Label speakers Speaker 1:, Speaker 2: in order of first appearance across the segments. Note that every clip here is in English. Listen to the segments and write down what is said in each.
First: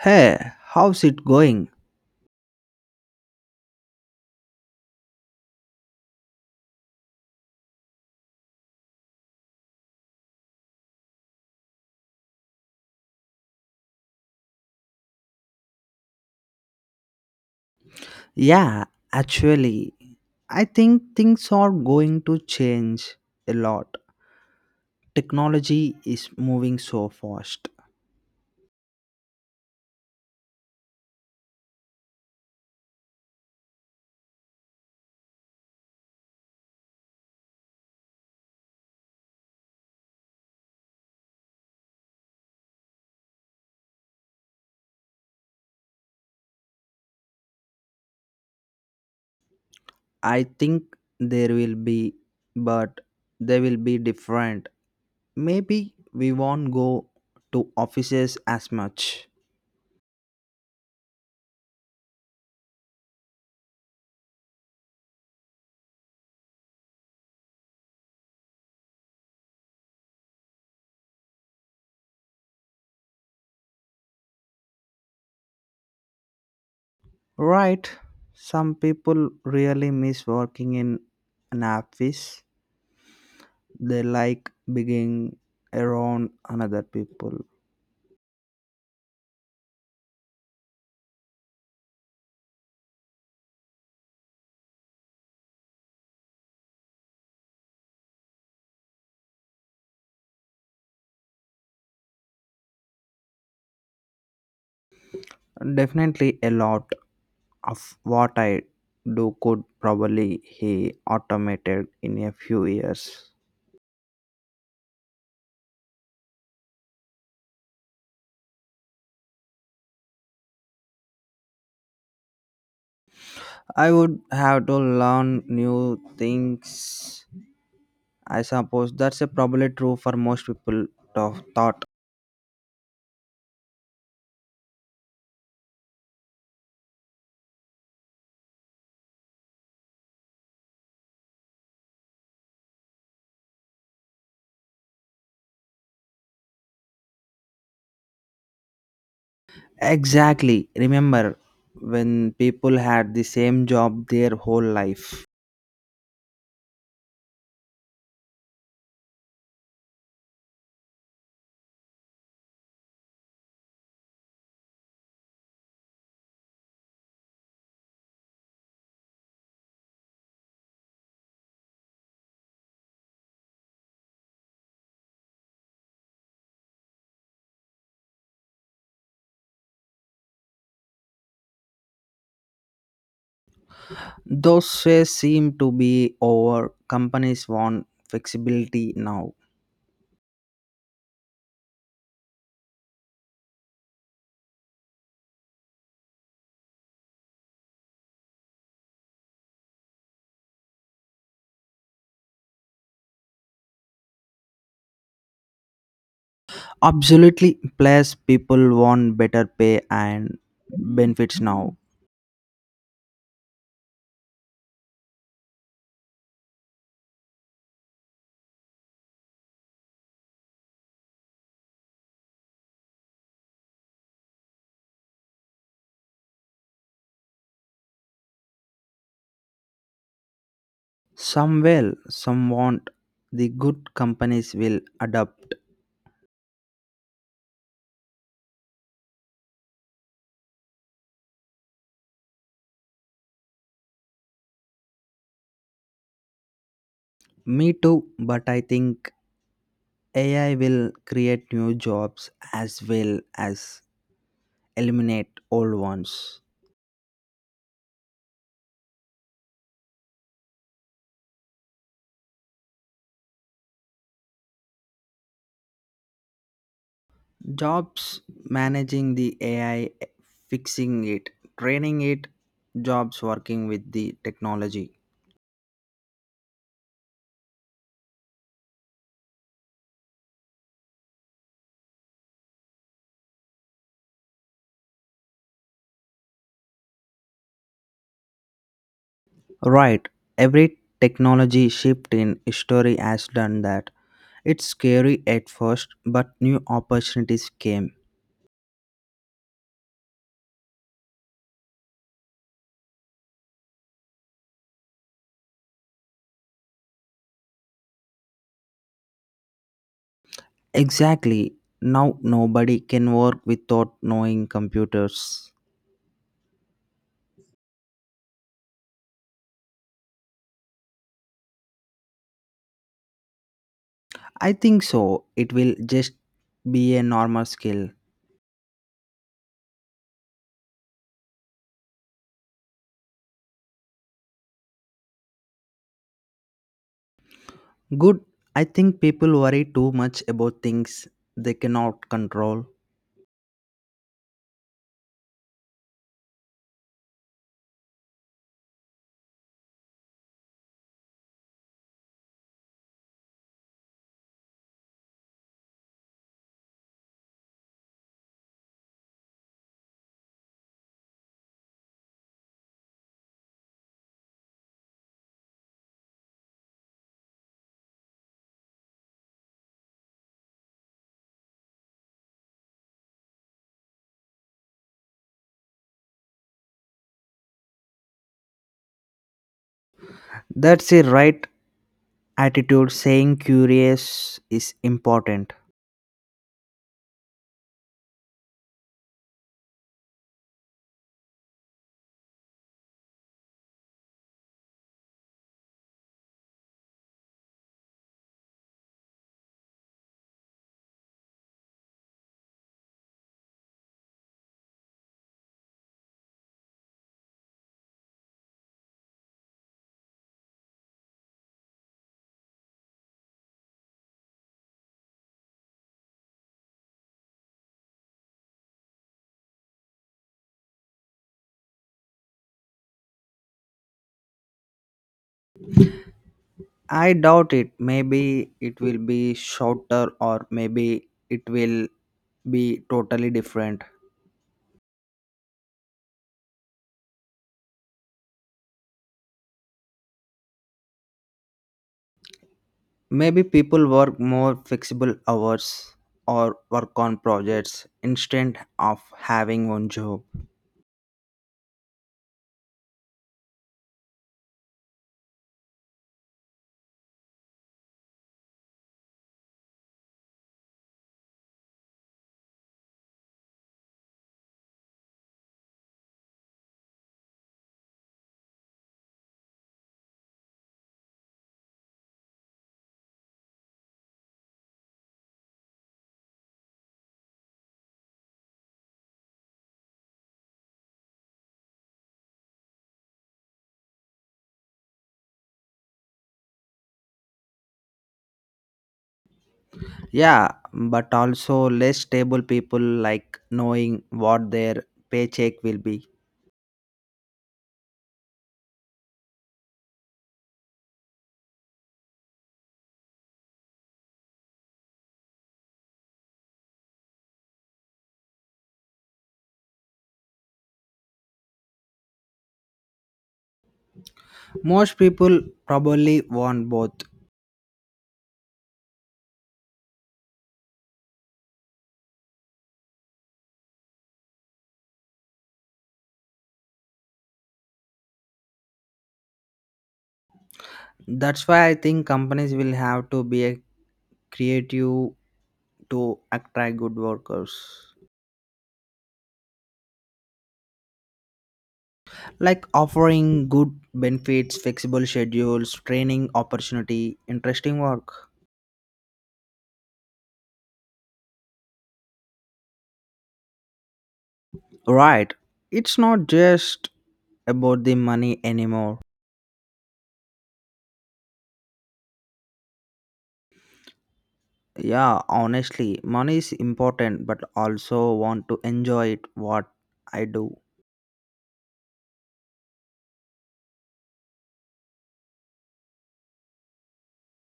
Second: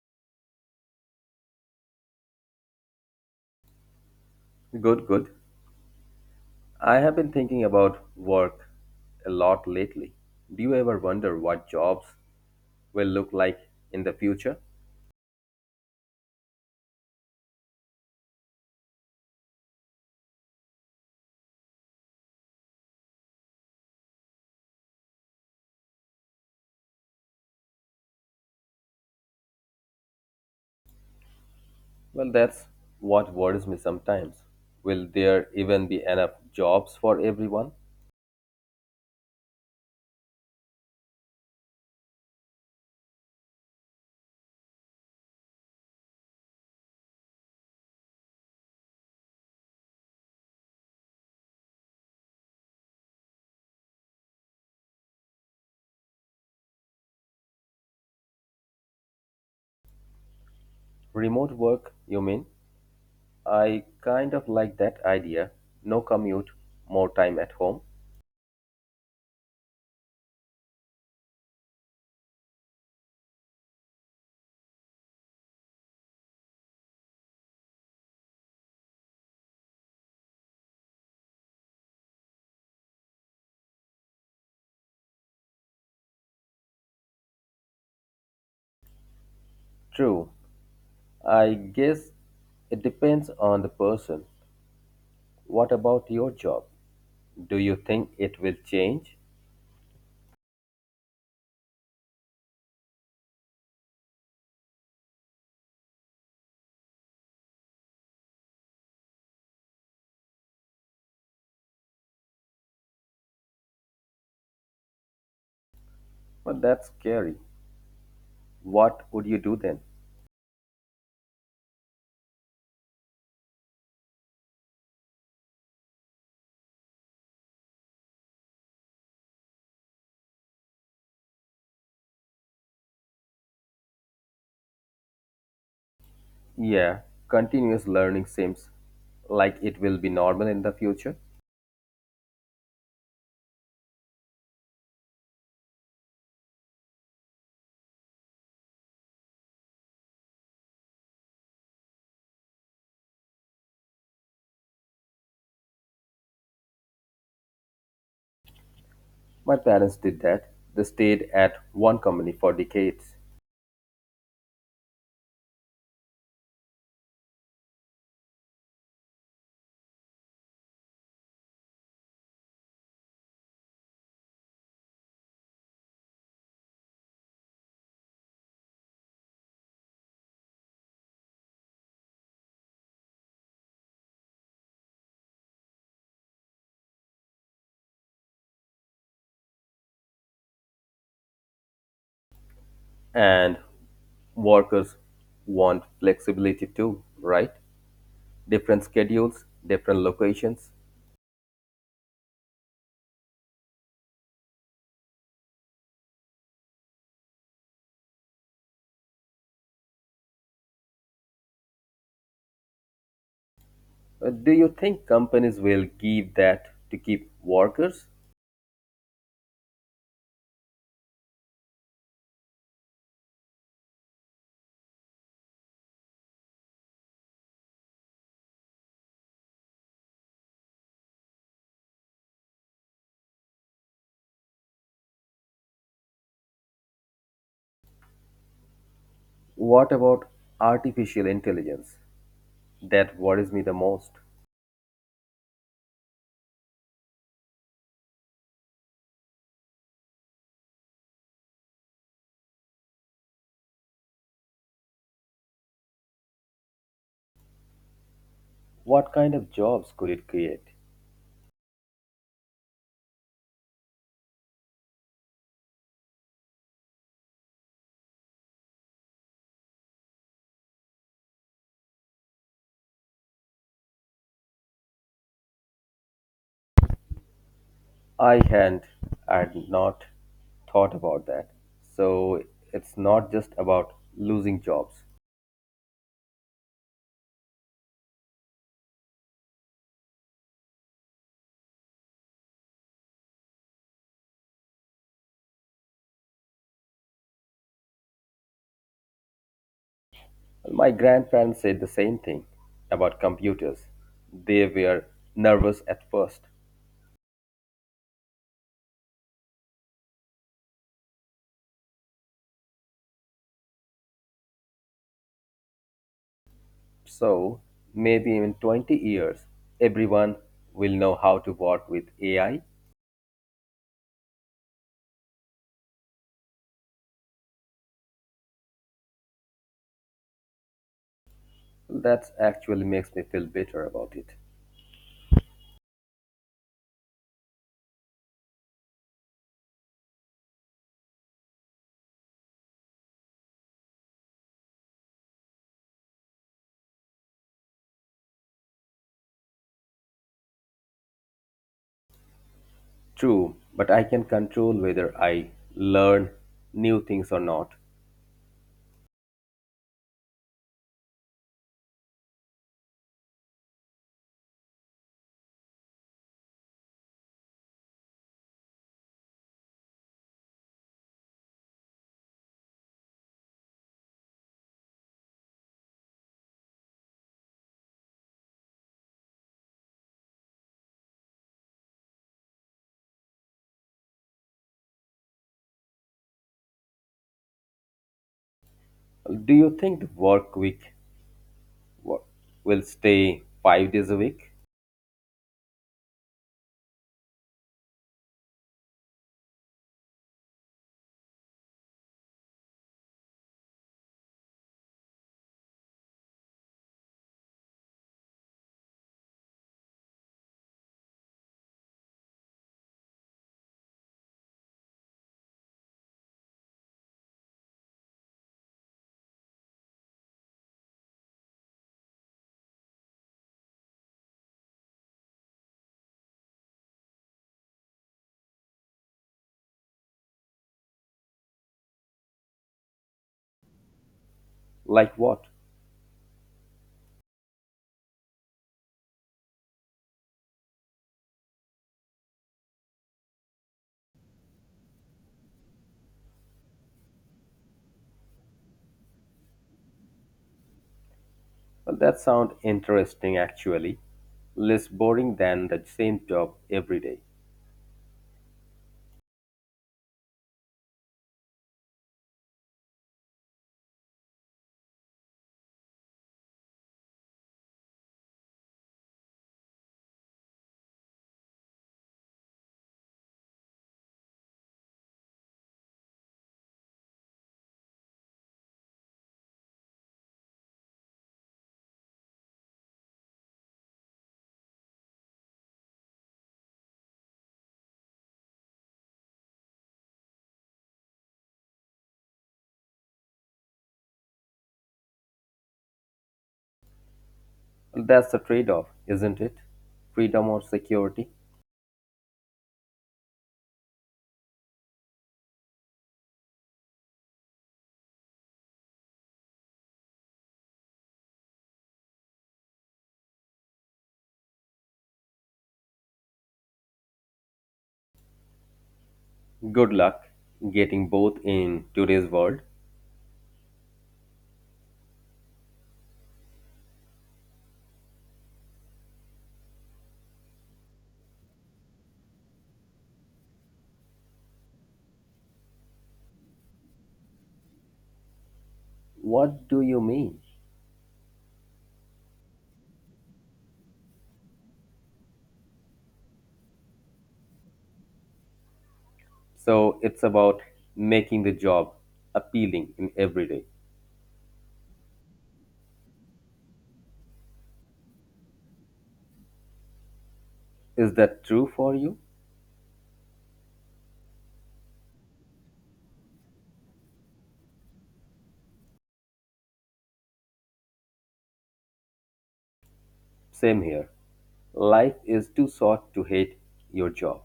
Speaker 1: Hey, how's it going?
Speaker 2: Good, good. I have been thinking about work a lot lately. Do you ever wonder what jobs will look like in the future?
Speaker 1: Yeah, actually, I think things are going to change a lot. Technology is moving so fast.
Speaker 2: Well, that's what worries me sometimes. Will there even be enough jobs for everyone?
Speaker 1: I think there will be, but they will be different. Maybe we won't go to offices as much.
Speaker 2: Remote work, you mean? I kind of like that idea. No commute, more time at home.
Speaker 1: Right? Some people really miss working in an office. They like being around another people.
Speaker 2: True. I guess it depends on the person. What about your job? Do you think it will change?
Speaker 1: Definitely a lot of what I do could probably be automated in a few years.
Speaker 2: Well, that's scary. What would you do then?
Speaker 1: I would have to learn new things. I suppose that's a probably true for most people of thought.
Speaker 2: Yeah, continuous learning seems like it will be normal in the future.
Speaker 1: Exactly. Remember when people had the same job their whole life.
Speaker 2: My parents did that. They stayed at one company for decades.
Speaker 1: Those days seem to be over. Companies want flexibility now.
Speaker 2: And workers want flexibility too, right? Different schedules, different locations.
Speaker 1: Absolutely, plus people want better pay and benefits now.
Speaker 2: Do you think companies will give that to keep workers?
Speaker 1: Some will, some won't. The good companies will adapt.
Speaker 2: What about artificial intelligence? That worries me the most.
Speaker 1: Me too, but I think AI will create new jobs as well as eliminate old ones.
Speaker 2: What kind of jobs could it create?
Speaker 1: Jobs managing the AI, fixing it, training it, jobs working with the technology.
Speaker 2: I had not thought about that. So it's not just about losing jobs.
Speaker 1: Right, every technology shift in history has done that. It's scary at first, but new opportunities came.
Speaker 2: Well, my grandparents said the same thing about computers. They were nervous at first.
Speaker 1: Exactly. Now nobody can work without knowing computers.
Speaker 2: So maybe in 20 years, everyone will know how to work with AI.
Speaker 1: I think so. It will just be a normal skill.
Speaker 2: That actually makes me feel better about it.
Speaker 1: Good. I think people worry too much about things they cannot control.
Speaker 2: True, but I can control whether I learn new things or not.
Speaker 1: That's a right attitude. Saying curious is important.
Speaker 2: Well, do you think the work week — what? — will stay 5 days a week?
Speaker 1: I doubt it. Maybe it will be shorter, or maybe it will be totally different.
Speaker 2: Like what?
Speaker 1: Maybe people work more flexible hours or work on projects instead of having one job.
Speaker 2: Well, that sounds interesting actually. Less boring than the same job every day.
Speaker 1: Yeah, but also less stable people like knowing what their paycheck will be.
Speaker 2: Well, that's the trade off, isn't it? Freedom or security?
Speaker 1: Most people probably want both.
Speaker 2: Good luck getting both in today's world.
Speaker 1: That's why I think companies will have to be creative to attract good workers.
Speaker 2: What do you mean?
Speaker 1: Like offering good benefits, flexible schedules, training opportunity, interesting work.
Speaker 2: So it's about making the job appealing in every day.
Speaker 1: Right. It's not just about the money anymore.
Speaker 2: Is that true for you?
Speaker 1: Yeah, honestly, money is important, but also want to enjoy it what I do.
Speaker 2: Same here. Life is too short to hate your job.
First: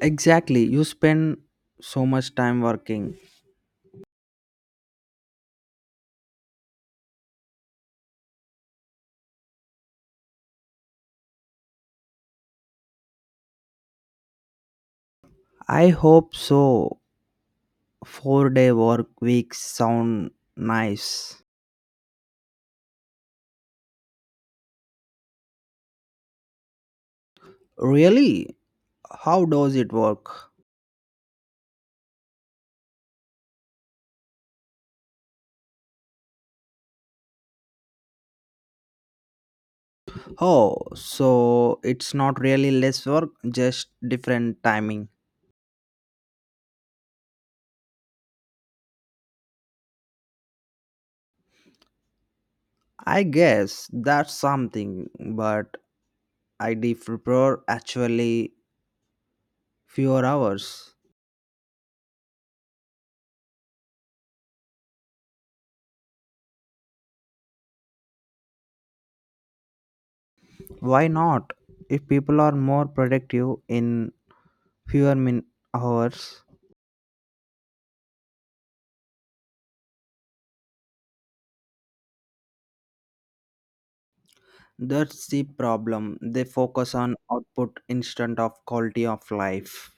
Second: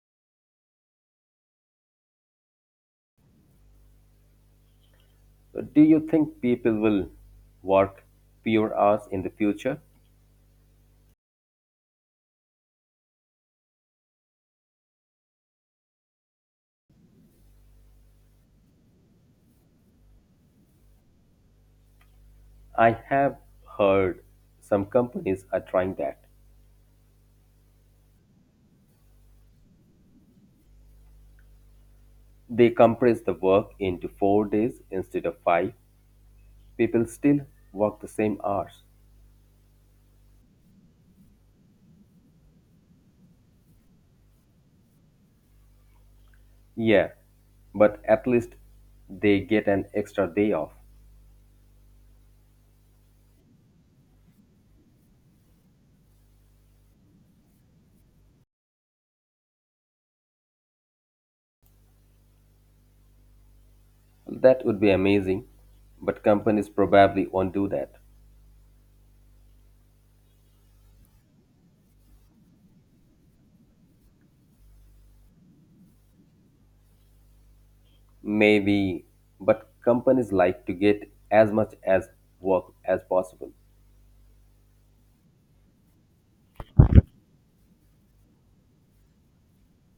Speaker 1: Exactly. You spend so much time working.
Speaker 2: Do you think people will work fewer hours in the future?
Speaker 1: I hope so. 4-day day work weeks sound nice.
Speaker 2: I have heard some companies are trying that.
Speaker 1: Really? How does it work?
Speaker 2: They compress the work into 4 days instead of five. People still work the same hours.
Speaker 1: Oh, so it's not really less work, just different timing.
Speaker 2: Yeah, but at least they get an extra day off.
Speaker 1: I guess that's something, but I deep prepare actually fewer hours.
Speaker 2: That would be amazing, but companies probably won't do that.
Speaker 1: Why not? If people are more productive in fewer min hours,
Speaker 2: Maybe, but companies like to get as much as work as possible.
Speaker 1: that's the problem. They focus on output instead of quality of life.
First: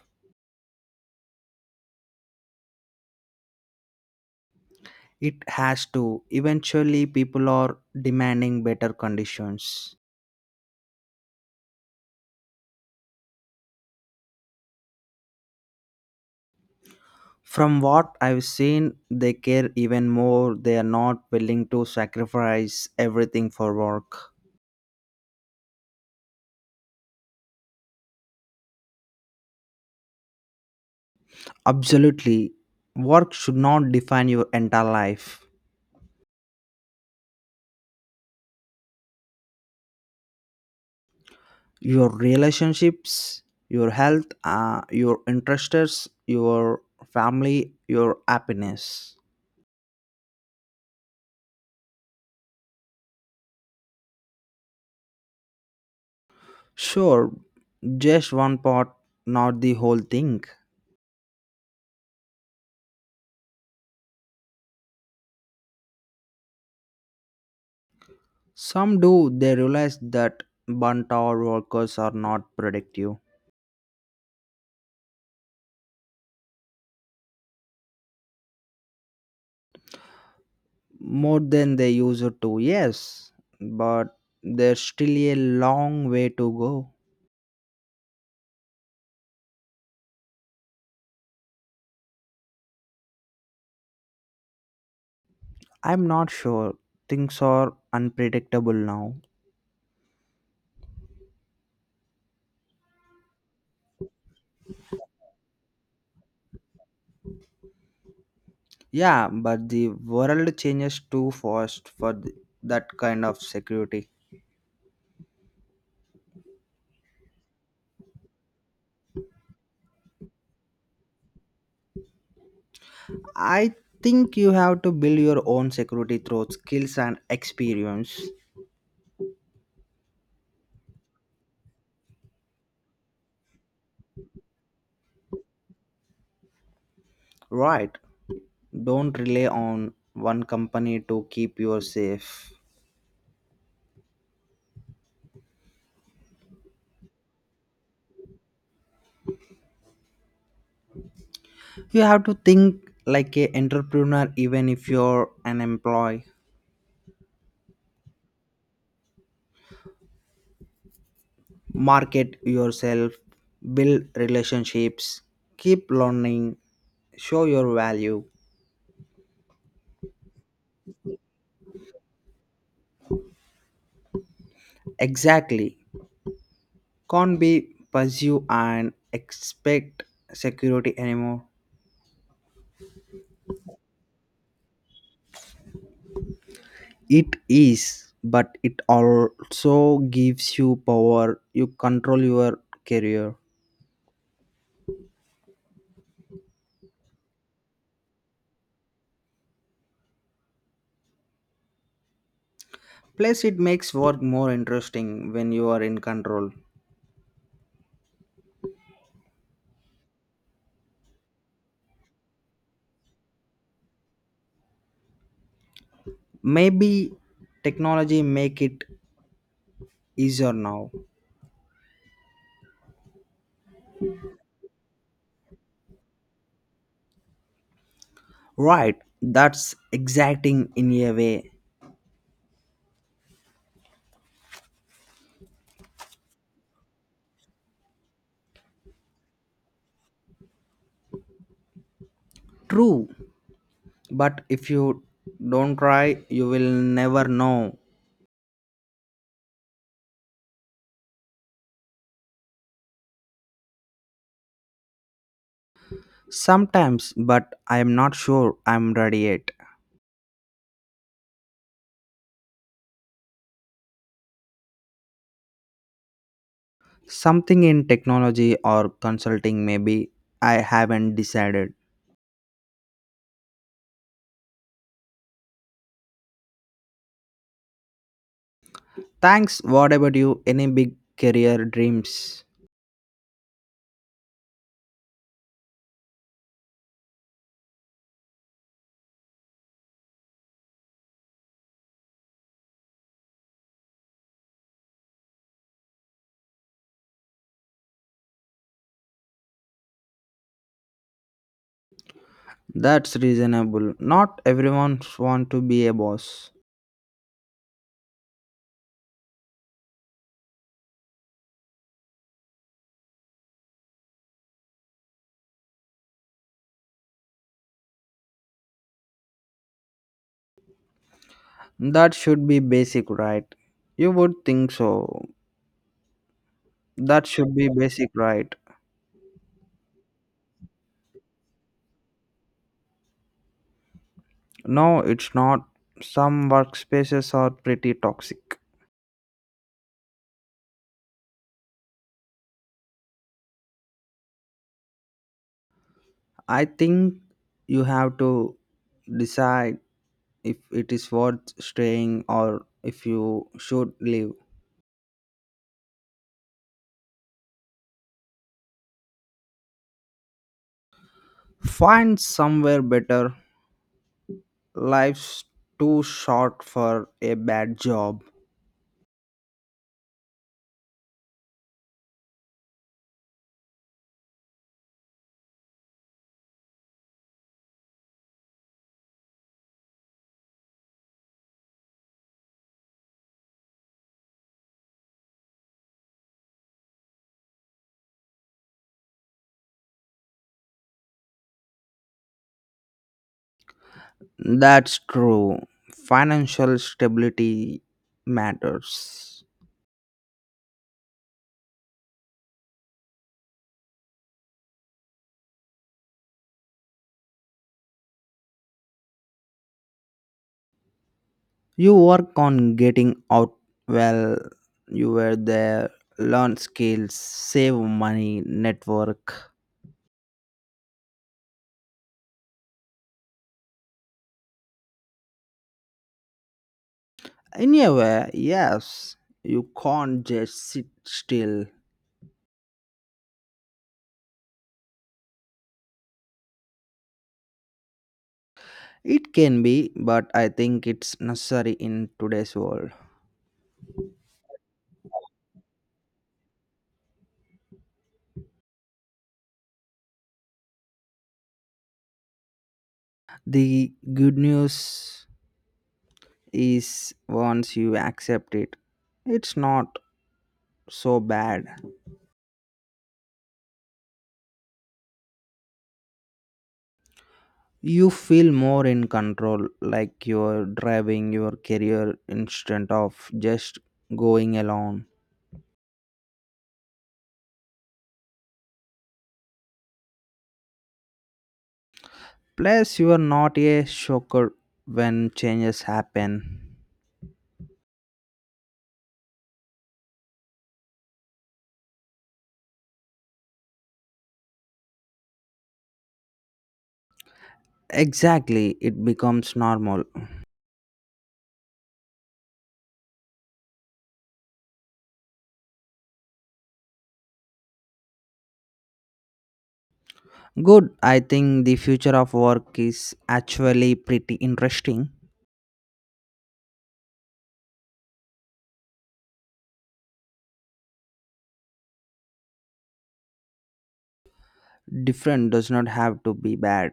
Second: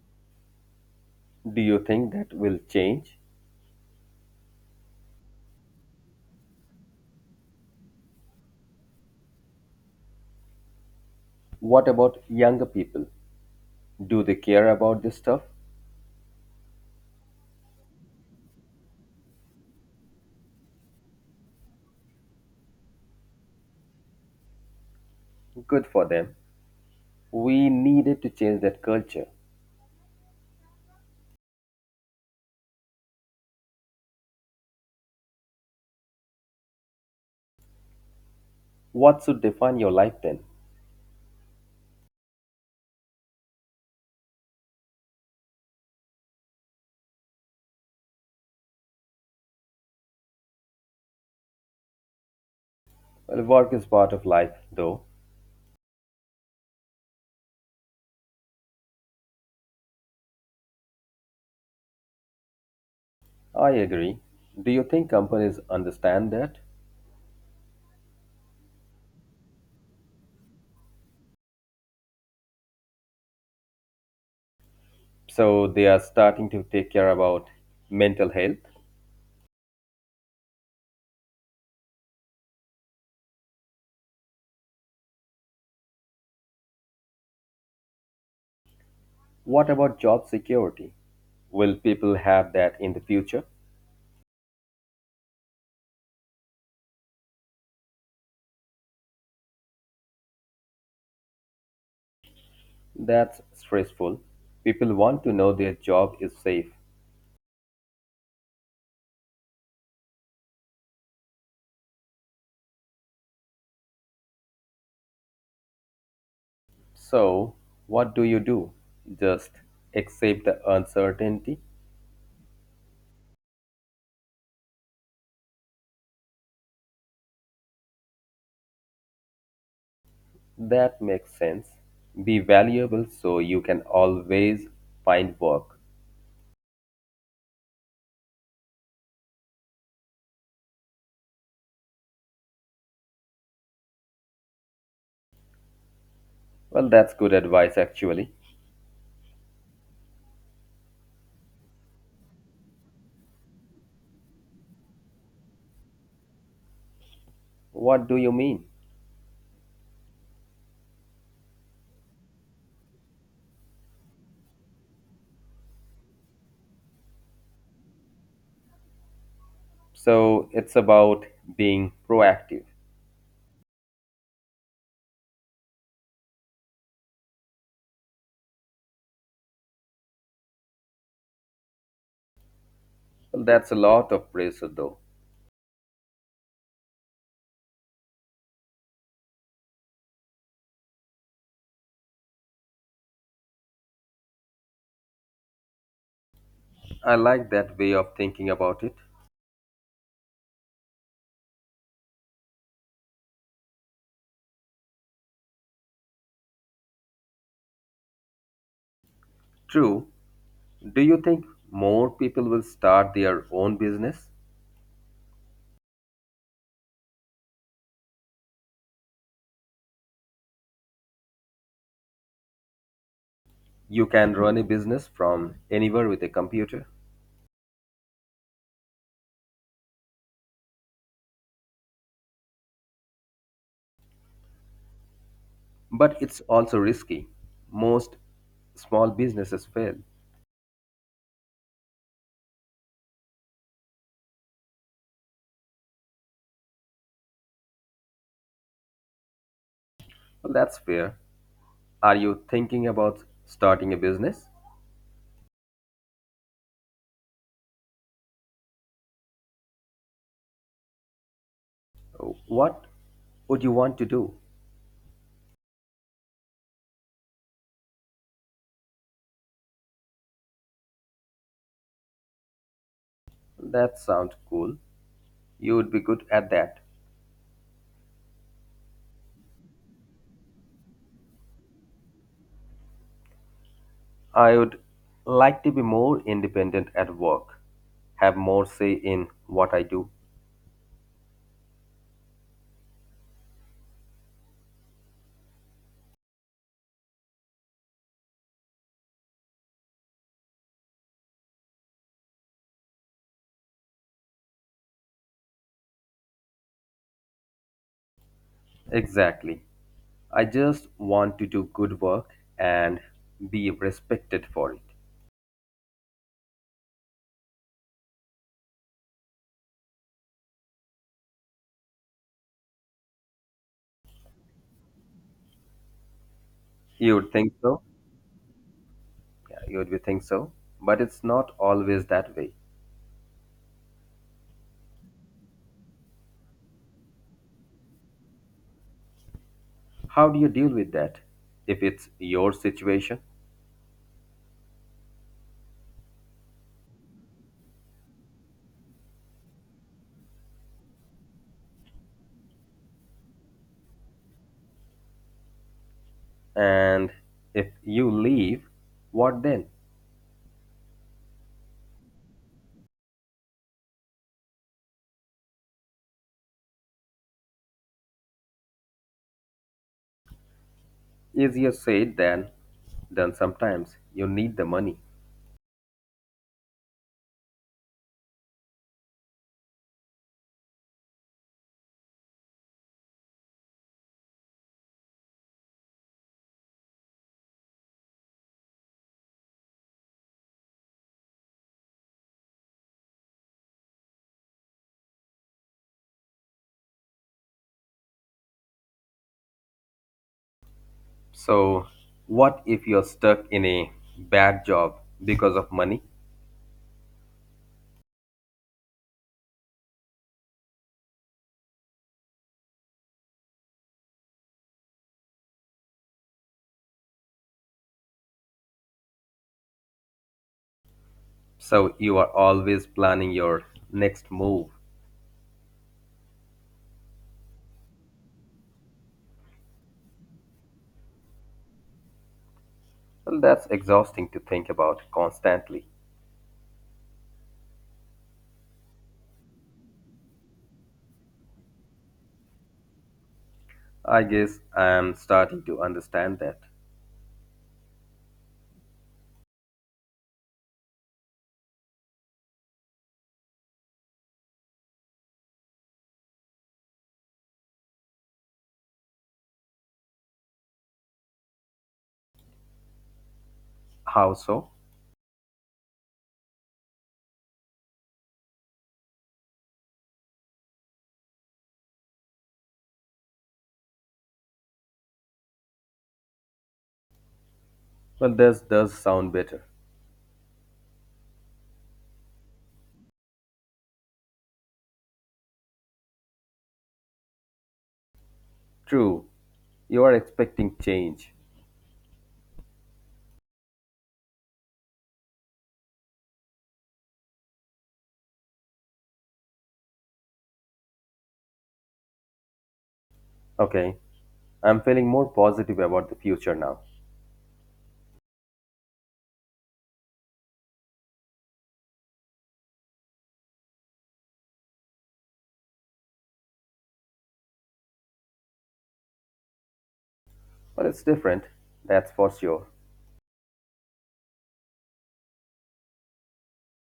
Speaker 2: Do you think that will change?
Speaker 1: It has to. Eventually, people are demanding better conditions.
Speaker 2: What about younger people? Do they care about this stuff?
Speaker 1: From what I've seen, they care even more. They are not willing to sacrifice everything for work.
Speaker 2: Good for them. We needed to change that culture.
Speaker 1: Absolutely. Work should not define your entire life.
Speaker 2: What should define your life then?
Speaker 1: Your relationships, your health, your interests, your family, your happiness.
Speaker 2: Well, work is part of life, though.
Speaker 1: Sure, just one part, not the whole thing.
Speaker 2: I agree. Do you think companies understand that?
Speaker 1: Some do, they realize that burnt out workers are not productive
Speaker 2: So they are starting to take care about mental health.
Speaker 1: more than they used to, yes, but there's still a long way to go.
Speaker 2: What about job security? Will people have that in the future?
Speaker 1: I'm not sure. Things are unpredictable now.
Speaker 2: That's stressful. People want to know their job is safe.
Speaker 1: Yeah, but the world changes too fast for that kind of security.
Speaker 2: So, what do you do? Just accept the uncertainty
Speaker 1: I think you have to build your own security through skills and experience.
Speaker 2: that makes sense. Be valuable so you can always find work.
Speaker 1: Right. Don't rely on one company to keep you safe.
Speaker 2: Well, that's good advice, actually.
Speaker 1: You have to think like a entrepreneur even if you're an employee.
Speaker 2: What do you mean?
Speaker 1: Market yourself, build relationships, keep learning, show your value.
Speaker 2: So, it's about being proactive.
Speaker 1: Exactly. Can't be pursue and expect security anymore.
Speaker 2: Well, that's a lot of pressure, though.
Speaker 1: It is, but it also gives you power. You control your career.
Speaker 2: I like that way of thinking about it.
Speaker 1: Plus, it makes work more interesting when you are in control.
Speaker 2: True. Do you think more people will start their own business?
Speaker 1: Maybe technology make it easier now.
Speaker 2: You can run a business from anywhere with a computer.
Speaker 1: Right, that's exciting in a way.
Speaker 2: But it's also risky. Most small businesses fail.
Speaker 1: True, but if you don't try, you will never know.
Speaker 2: Well, that's fair. Are you thinking about starting a business?
Speaker 1: Sometimes, but I am not sure I'm ready yet.
Speaker 2: What would you want to do?
Speaker 1: Something in technology or consulting, maybe. I haven't decided.
Speaker 2: That sounds cool. You would be good at that.
Speaker 1: Thanks. What about you? Any big career dreams?
Speaker 2: I would like to be more independent at work, have more say in what I do.
Speaker 1: That's reasonable. Not everyone want to be a boss.
Speaker 2: Exactly. I just want to do good work and be respected for it.
Speaker 1: That should be basic, right? You would think so.
Speaker 2: You
Speaker 1: That
Speaker 2: would think
Speaker 1: should be
Speaker 2: so?
Speaker 1: basic, right?
Speaker 2: Yeah, you would be think so, but it's not always that way.
Speaker 1: No, it's not. Some workspaces are pretty toxic.
Speaker 2: How do you deal with that if it's your situation?
Speaker 1: I think you have to decide if it is worth staying or if you should leave.
Speaker 2: And if you leave, what then?
Speaker 1: Find somewhere better. Life's too short for a bad job.
Speaker 2: Easier said than done sometimes. You need the money.
Speaker 1: That's true. Financial stability matters.
Speaker 2: So, what if you're stuck in a bad job because of money?
Speaker 1: You work on getting out well you were there, learn skills, save money, network.
Speaker 2: So, you are always planning your next move.
Speaker 1: In a way, yes, you can't just sit still.
Speaker 2: Well, that's exhausting to think about constantly.
Speaker 1: It can be, but I think it's necessary in today's world.
Speaker 2: I guess I'm starting to understand that.
Speaker 1: The good news is once you accept it, it's not so bad.
Speaker 2: How so?
Speaker 1: You feel more in control, like you're driving your career instead of just going alone.
Speaker 2: Well, this does sound better.
Speaker 1: Plus, you are not a shocker when changes happen.
Speaker 2: True, you are expecting change.
Speaker 1: Exactly, it becomes normal.
Speaker 2: Okay, I'm feeling more positive about the future now.
Speaker 1: Good, I think the future of work is actually pretty interesting.
Speaker 2: But it's different, that's for sure.
Speaker 1: Different does not have to be bad.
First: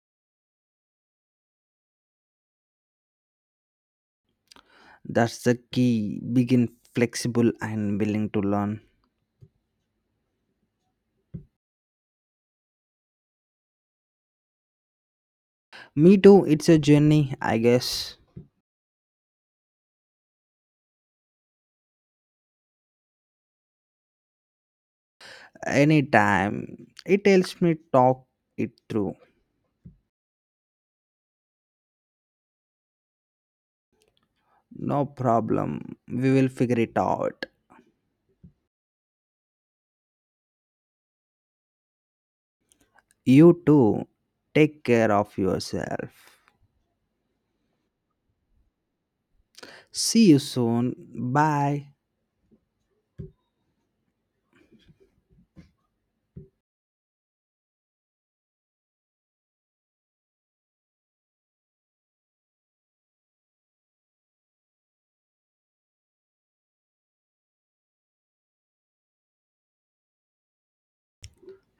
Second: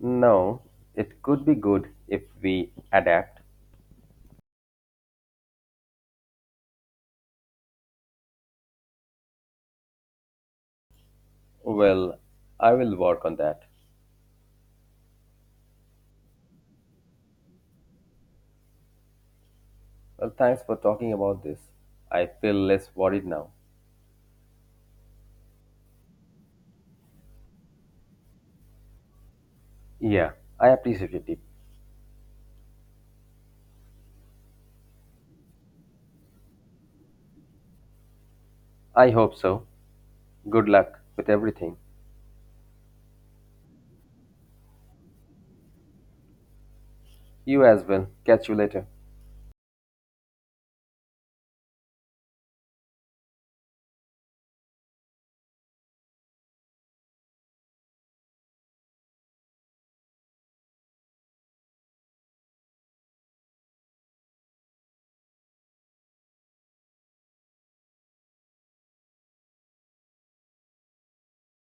Speaker 2: No, it could be good if we adapt.
Speaker 1: That's the key. Begin flexible and willing to learn.
Speaker 2: Well, I will work on that.
Speaker 1: Me too, it's a journey, I guess.
Speaker 2: Well, thanks for talking about this. I feel less worried now.
Speaker 1: Anytime. It tells me talk it through.
Speaker 2: Yeah, I appreciate it.
Speaker 1: No problem. We will figure it out.
Speaker 2: I hope so. Good luck with everything.
Speaker 1: You too. Take care of yourself.
Speaker 2: You as well. Catch you later.
Speaker 1: See you soon. Bye.